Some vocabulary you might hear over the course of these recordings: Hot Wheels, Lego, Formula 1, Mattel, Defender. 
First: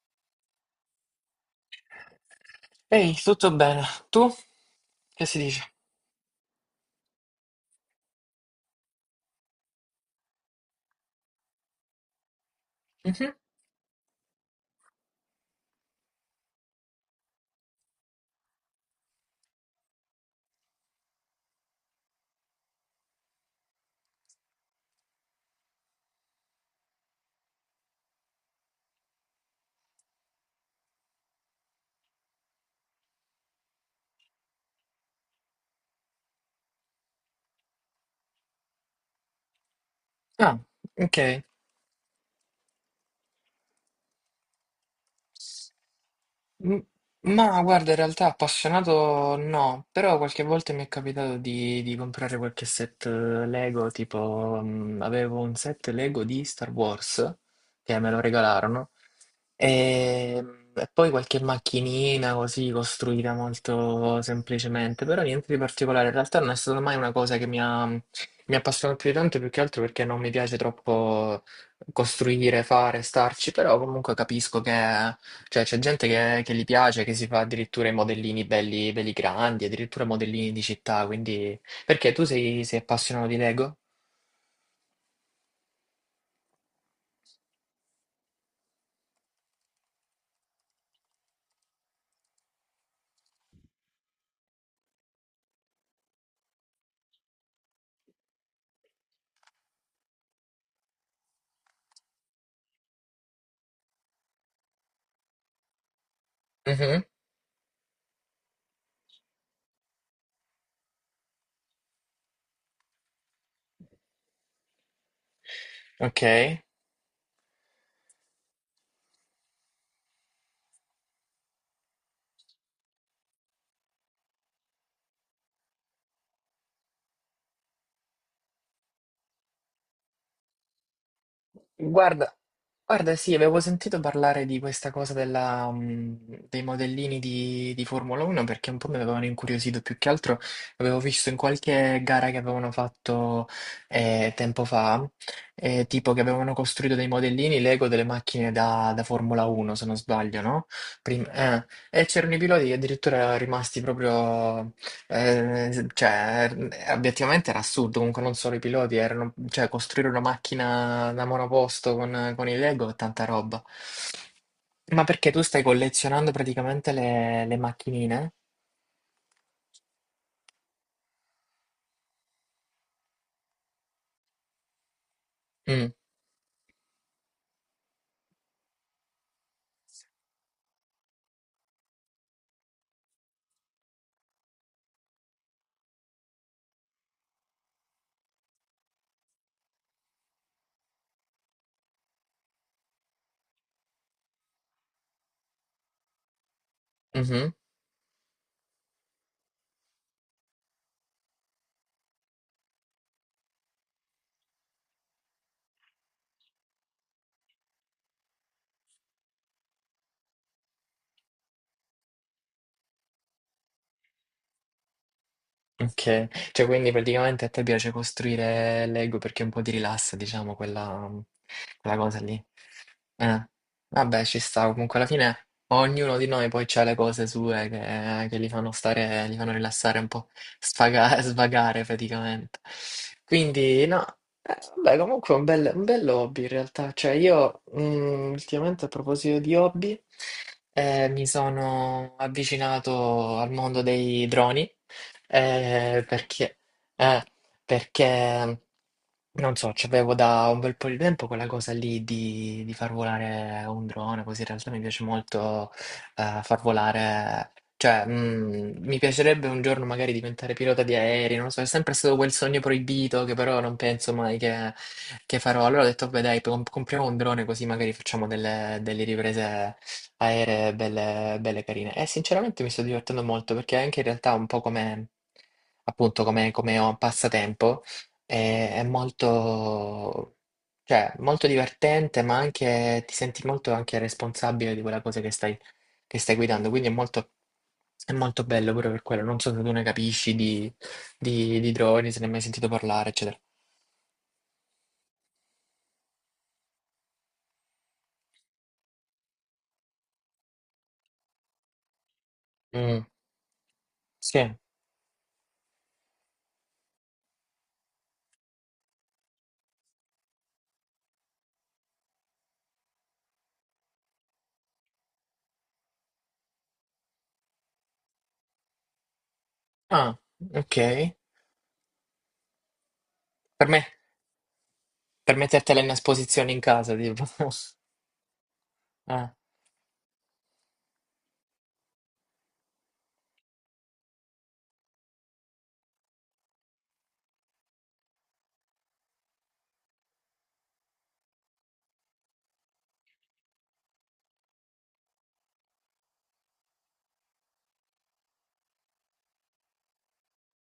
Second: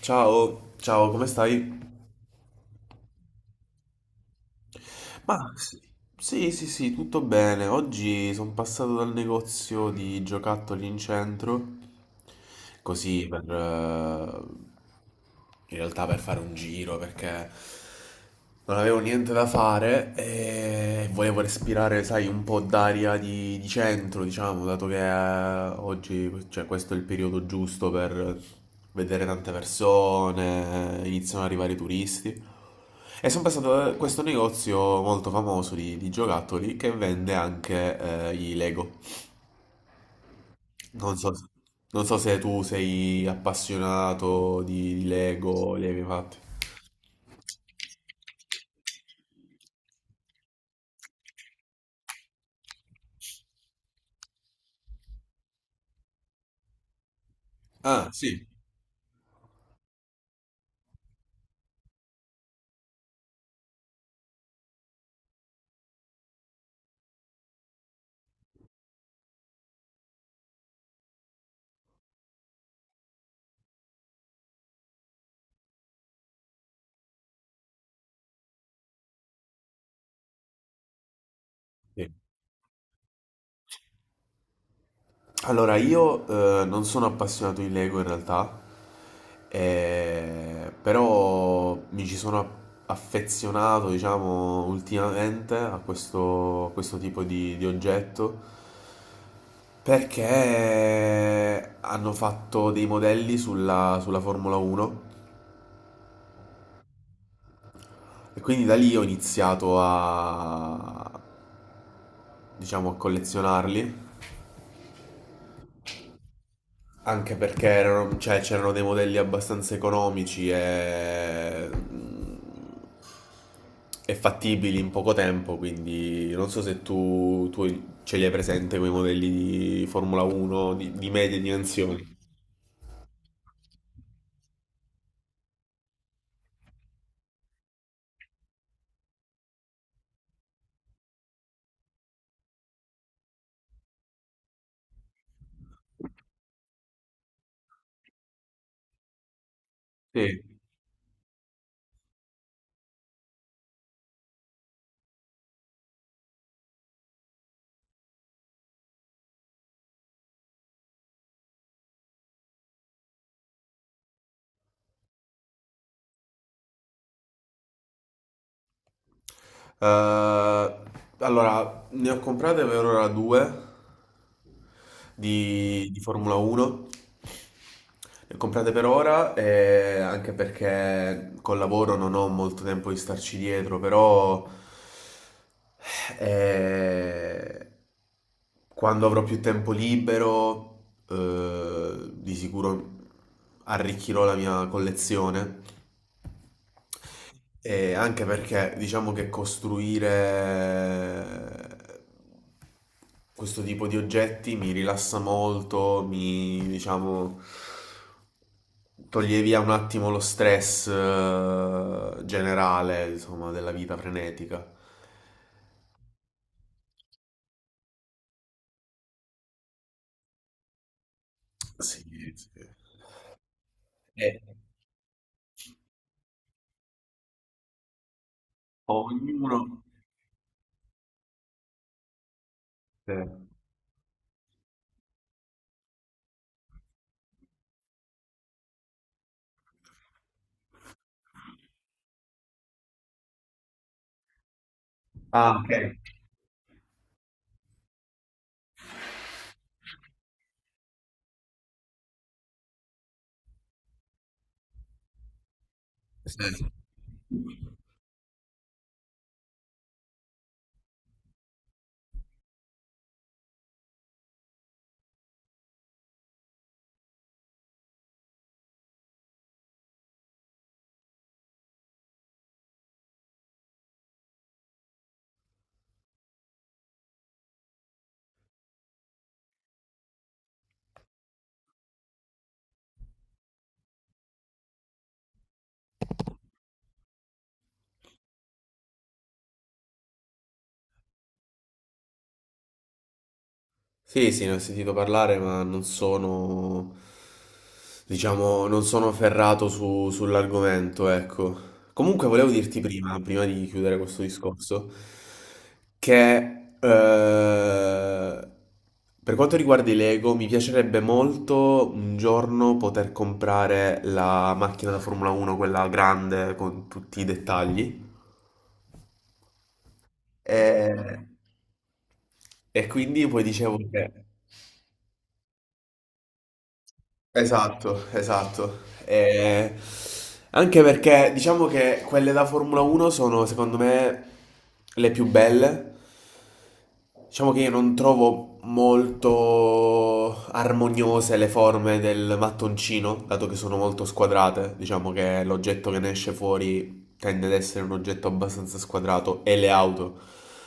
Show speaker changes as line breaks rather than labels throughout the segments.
Ciao, ciao, come stai?
Ehi, tutto bene? Tu? Che si
Ma
dice?
sì, sì, tutto bene. Oggi sono passato dal negozio di giocattoli in centro, così
Mhm.
per, in realtà per fare un giro perché non avevo niente da fare e volevo respirare, sai, un po' d'aria di centro, diciamo, dato che oggi, cioè, questo è il periodo giusto per vedere tante persone, iniziano ad arrivare i turisti. E sono passato da questo negozio molto famoso di giocattoli che vende anche i Lego.
Ah,
Non
ok.
so, non so se tu sei appassionato di Lego, li hai mai fatti.
M- Ma guarda, in realtà appassionato no, però qualche volta mi è capitato di comprare qualche set Lego, tipo avevo un set Lego di Star Wars che
Ah,
me lo
sì.
regalarono e, e poi qualche macchinina così costruita molto semplicemente, però niente di particolare, in realtà non è stata mai una cosa che mi ha appassionato più di tanto, più che altro perché non mi piace troppo costruire, fare, starci, però comunque capisco che cioè, c'è gente che gli piace, che si fa addirittura i modellini belli, belli grandi, addirittura modellini di città, quindi...
Sì.
Perché tu sei appassionato di Lego?
Allora, io non sono appassionato di Lego in realtà, però mi ci sono a- affezionato, diciamo, ultimamente a questo tipo di oggetto perché hanno fatto dei modelli sulla, sulla Formula 1,
Mhm.
e quindi da lì ho iniziato a, diciamo, a collezionarli.
Ok.
Anche perché erano, cioè, c'erano dei modelli abbastanza economici e fattibili in poco tempo, quindi non so se tu ce li hai presente quei modelli di Formula 1 di medie dimensioni.
Guarda, guarda, sì, avevo sentito parlare di questa cosa dei modellini di Formula 1 perché un po' mi avevano incuriosito, più che altro avevo visto in qualche gara che avevano fatto tempo fa, tipo che avevano costruito dei modellini Lego delle macchine da Formula 1, se non
Sì.
sbaglio, no? E c'erano i piloti che addirittura erano rimasti proprio obiettivamente era assurdo, comunque non solo i piloti, cioè, costruire una macchina da monoposto con i Lego è tanta roba. Ma perché tu stai collezionando praticamente le macchinine?
Allora, ne ho comprate per ora due
Mm,
di Formula 1. Ne ho comprate per ora, anche perché col lavoro non ho molto tempo di starci dietro, però eh, quando avrò più tempo libero, di sicuro arricchirò la mia collezione,
mhm.
e anche perché diciamo che costruire eh, questo tipo di oggetti mi rilassa molto, mi diciamo toglie via un attimo lo stress generale, insomma, della vita frenetica.
Okay. Cioè, quindi praticamente a te piace costruire Lego perché un po' ti rilassa, diciamo, quella
Sì,
cosa lì.
sì.
Eh. Vabbè,
E
ci sta. Comunque alla fine ognuno di noi poi c'ha le cose sue che li fanno
ognuno...
rilassare un po', sfaga svagare praticamente.
Sì.
Quindi no, vabbè comunque è un bell'hobby in realtà. Cioè io, ultimamente a proposito di hobby, mi sono avvicinato al mondo dei droni.
Ah, ok.
Eh, perché, eh, perché, non so, c'avevo da un bel po' di tempo quella cosa lì di far volare un drone, così in realtà mi piace molto
Sì.
far volare, cioè mi piacerebbe un giorno magari diventare pilota di aerei, non lo so, è sempre stato quel sogno proibito che però non penso mai che, farò. Allora ho detto, beh dai, compriamo un drone così magari facciamo delle riprese aeree belle, belle carine. E sinceramente mi sto divertendo molto perché anche in realtà un po' come, appunto, come ho un passatempo. È molto, cioè, molto divertente, ma anche ti senti molto anche responsabile di quella cosa che stai guidando. Quindi è molto bello pure per quello. Non so se tu ne capisci di droni, se ne hai mai sentito parlare, eccetera.
Sì, sì, ne ho sentito parlare, ma non sono, diciamo, non sono ferrato sull'argomento, ecco. Comunque volevo dirti
Mm.
prima, prima di chiudere questo
Sì.
discorso, che eh, per quanto riguarda i Lego, mi piacerebbe molto un giorno poter comprare la macchina da Formula 1, quella grande con tutti i dettagli.
Ah, ok.
E, e quindi poi
Per
dicevo
me,
che...
per mettertela in esposizione in casa, tipo.
Esatto, esatto.
Ah.
E anche perché diciamo che quelle da Formula 1 sono secondo me le più belle. Diciamo che io non trovo molto armoniose le forme del mattoncino, dato che sono molto squadrate. Diciamo che l'oggetto che ne esce fuori tende ad essere un oggetto abbastanza squadrato e le auto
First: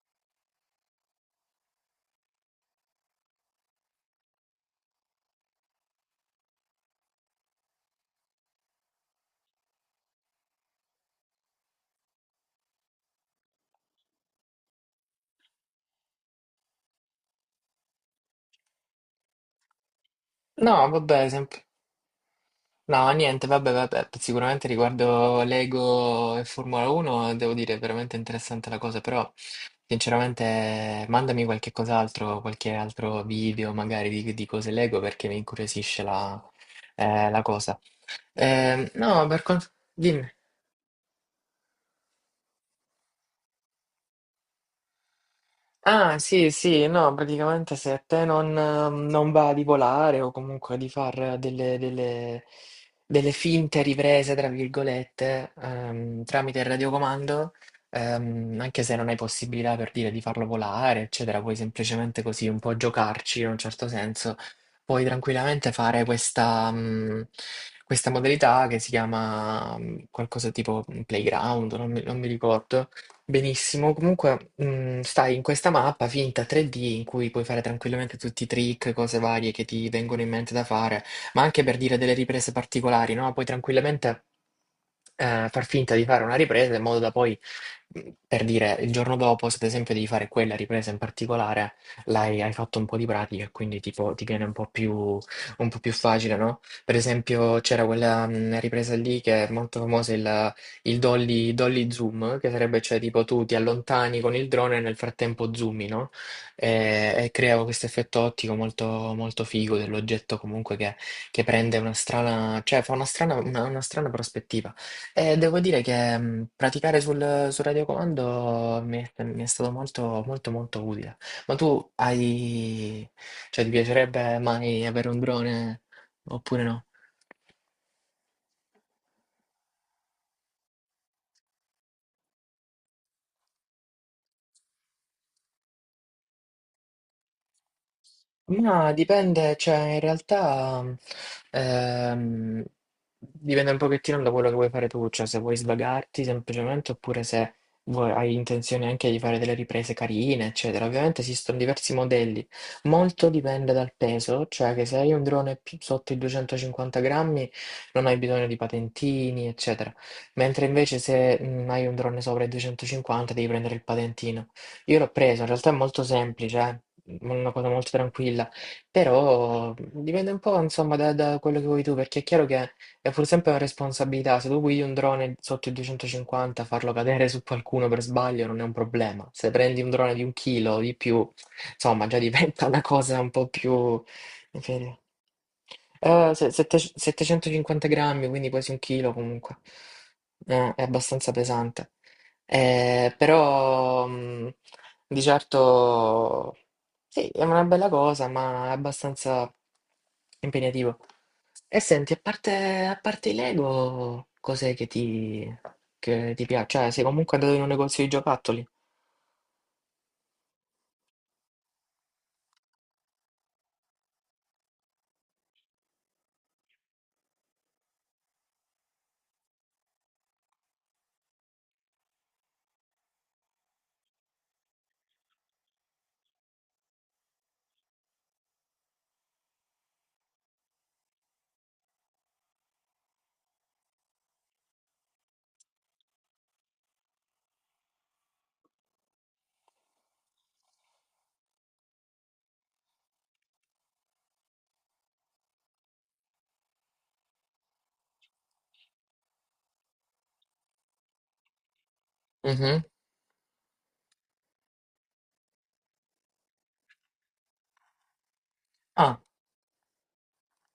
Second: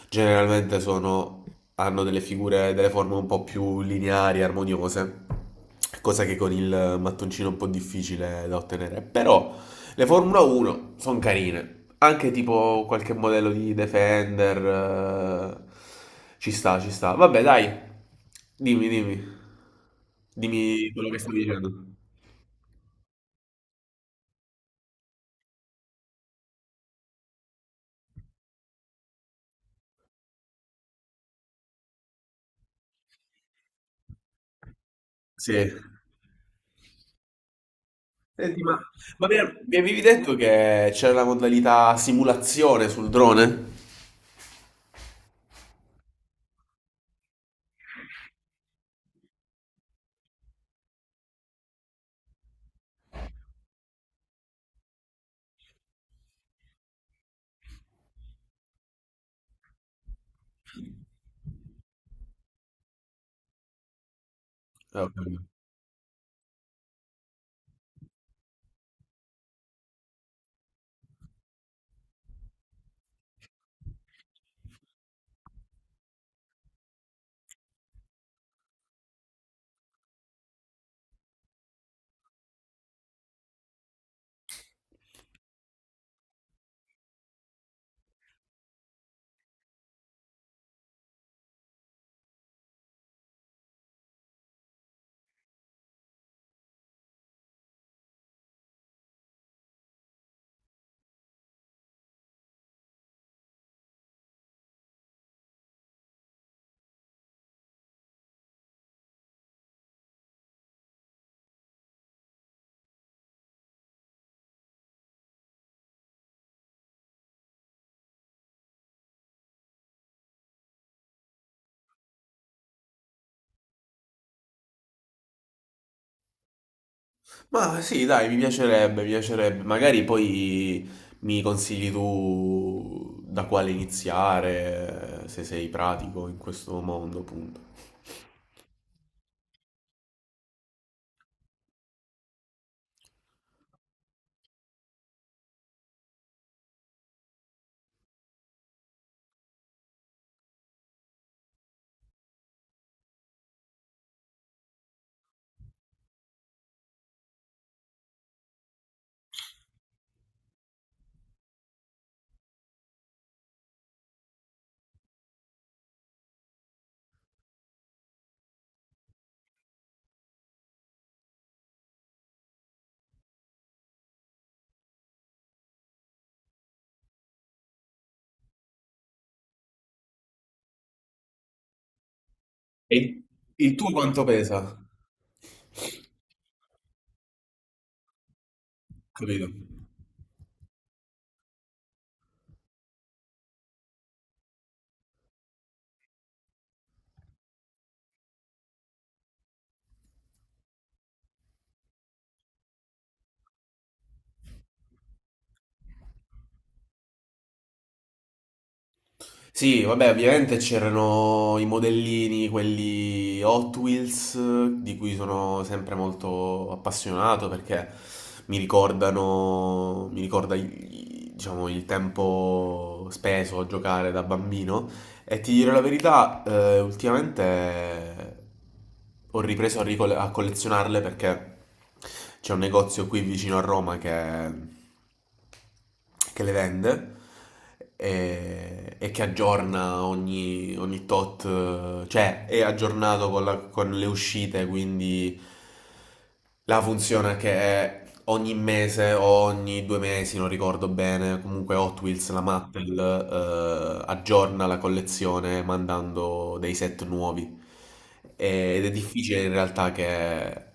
generalmente sono, hanno delle figure, delle forme un po' più lineari, armoniose, cosa che con il mattoncino è un po' difficile da ottenere. Però le Formula 1 sono carine, anche tipo qualche modello di Defender, ci sta, ci sta. Vabbè, dai, dimmi, dimmi,
No,
dimmi quello che
vabbè,
stavi
sempre.
dicendo.
No, niente, vabbè, vabbè, sicuramente riguardo Lego e Formula 1 devo dire è veramente interessante la cosa, però sinceramente mandami qualche cos'altro, qualche altro video magari di cose Lego perché mi
Sì.
incuriosisce la cosa.
Senti, ma
No, per quanto...
mi avevi
Dimmi.
detto che c'era la modalità simulazione sul drone?
Ah, sì, sì, no, praticamente se a te non va di volare o comunque di fare delle finte riprese, tra virgolette, tramite il radiocomando, anche se non hai possibilità per dire di farlo volare, eccetera, puoi semplicemente così un po' giocarci in un certo senso, puoi
Ho capito.
tranquillamente fare questa modalità che si chiama, qualcosa tipo playground, non mi ricordo. Benissimo, comunque stai in questa mappa finta 3D in cui puoi fare tranquillamente tutti i trick, cose varie che ti vengono in mente da fare, ma anche per dire delle riprese particolari, no? Puoi tranquillamente far finta di fare una ripresa in modo da poi, per dire, il giorno dopo, se ad esempio devi fare quella ripresa in particolare, hai fatto un po' di pratica e quindi tipo, ti viene un po' più facile, no? Per esempio c'era quella ripresa lì che è molto famosa, il dolly zoom, che sarebbe cioè tipo tu ti allontani con il drone e nel frattempo zoomi, no? E crea questo effetto ottico molto, molto figo dell'oggetto comunque che prende una strana, cioè fa una strana, una strana prospettiva. E devo dire che praticare sul radiocomando mi è stato molto, molto, molto utile. Ma tu hai, cioè ti piacerebbe mai avere un drone oppure no?
Ma sì, dai, mi piacerebbe, mi piacerebbe. Magari poi mi consigli tu da quale iniziare, se sei pratico in questo mondo, appunto.
Ma dipende, cioè in realtà ehm, dipende un pochettino da quello che vuoi fare tu, cioè se vuoi svagarti semplicemente oppure se hai intenzione anche di fare delle riprese carine, eccetera. Ovviamente esistono diversi modelli, molto dipende dal peso, cioè che se hai un drone più sotto i 250 grammi non hai bisogno di patentini, eccetera. Mentre invece se hai un drone sopra i 250 devi prendere il patentino. Io l'ho preso, in realtà è molto semplice, una cosa molto tranquilla, però dipende un po', insomma, da quello che vuoi tu, perché è chiaro che è pur sempre una responsabilità. Se tu guidi un drone sotto i 250, farlo cadere su qualcuno per sbaglio non è un problema. Se prendi un drone di un chilo o di più, insomma, già diventa una
E
cosa un po'
il tuo
più...
quanto pesa?
inferiore. 750 grammi, quindi quasi un chilo
Capito?
comunque. È abbastanza pesante. Però di certo sì, è una bella cosa, ma è abbastanza impegnativo. E senti, a parte i Lego, cos'è che ti, piace? Cioè, sei comunque andato in un negozio di giocattoli?
Sì, vabbè, ovviamente c'erano i modellini, quelli Hot Wheels, di cui sono sempre molto appassionato perché mi ricordano, mi ricorda, diciamo, il tempo speso a giocare da bambino. E ti dirò la verità, ultimamente ho ripreso a, a collezionarle perché c'è un negozio qui vicino a Roma che le vende e che aggiorna ogni, ogni tot, cioè è aggiornato con le uscite, quindi la funzione che è ogni mese o ogni due mesi, non ricordo bene, comunque Hot Wheels, la
Mhm.
Mattel, aggiorna la collezione mandando dei set nuovi. Ed è
Ah.
difficile in realtà che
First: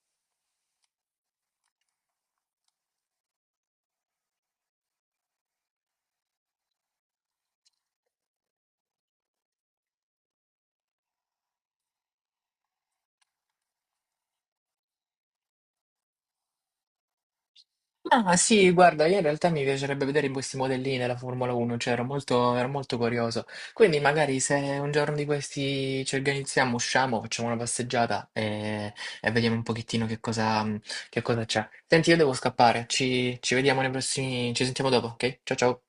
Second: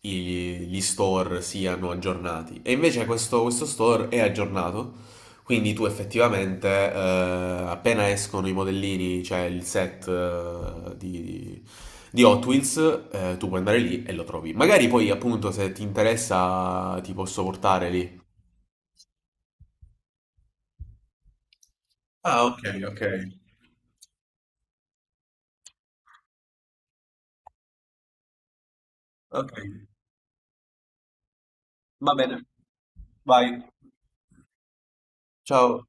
gli store siano aggiornati. E invece questo, questo store è aggiornato, quindi tu effettivamente, appena escono i modellini, cioè il set di Hot Wheels, tu puoi andare lì e lo trovi. Magari poi, appunto, se ti interessa, ti posso portare lì.
Ah sì, guarda, io in realtà mi piacerebbe vedere questi modellini della Formula 1, cioè ero
Ah,
molto,
ok,
ero molto
ok.
curioso. Quindi magari se un giorno di questi ci organizziamo, usciamo, facciamo una passeggiata e
Ok,
vediamo un pochettino che cosa c'è. Senti,
va
io devo
bene.
scappare, ci,
Vai.
ci vediamo nei prossimi, ci sentiamo dopo, ok? Ciao ciao.
Ciao.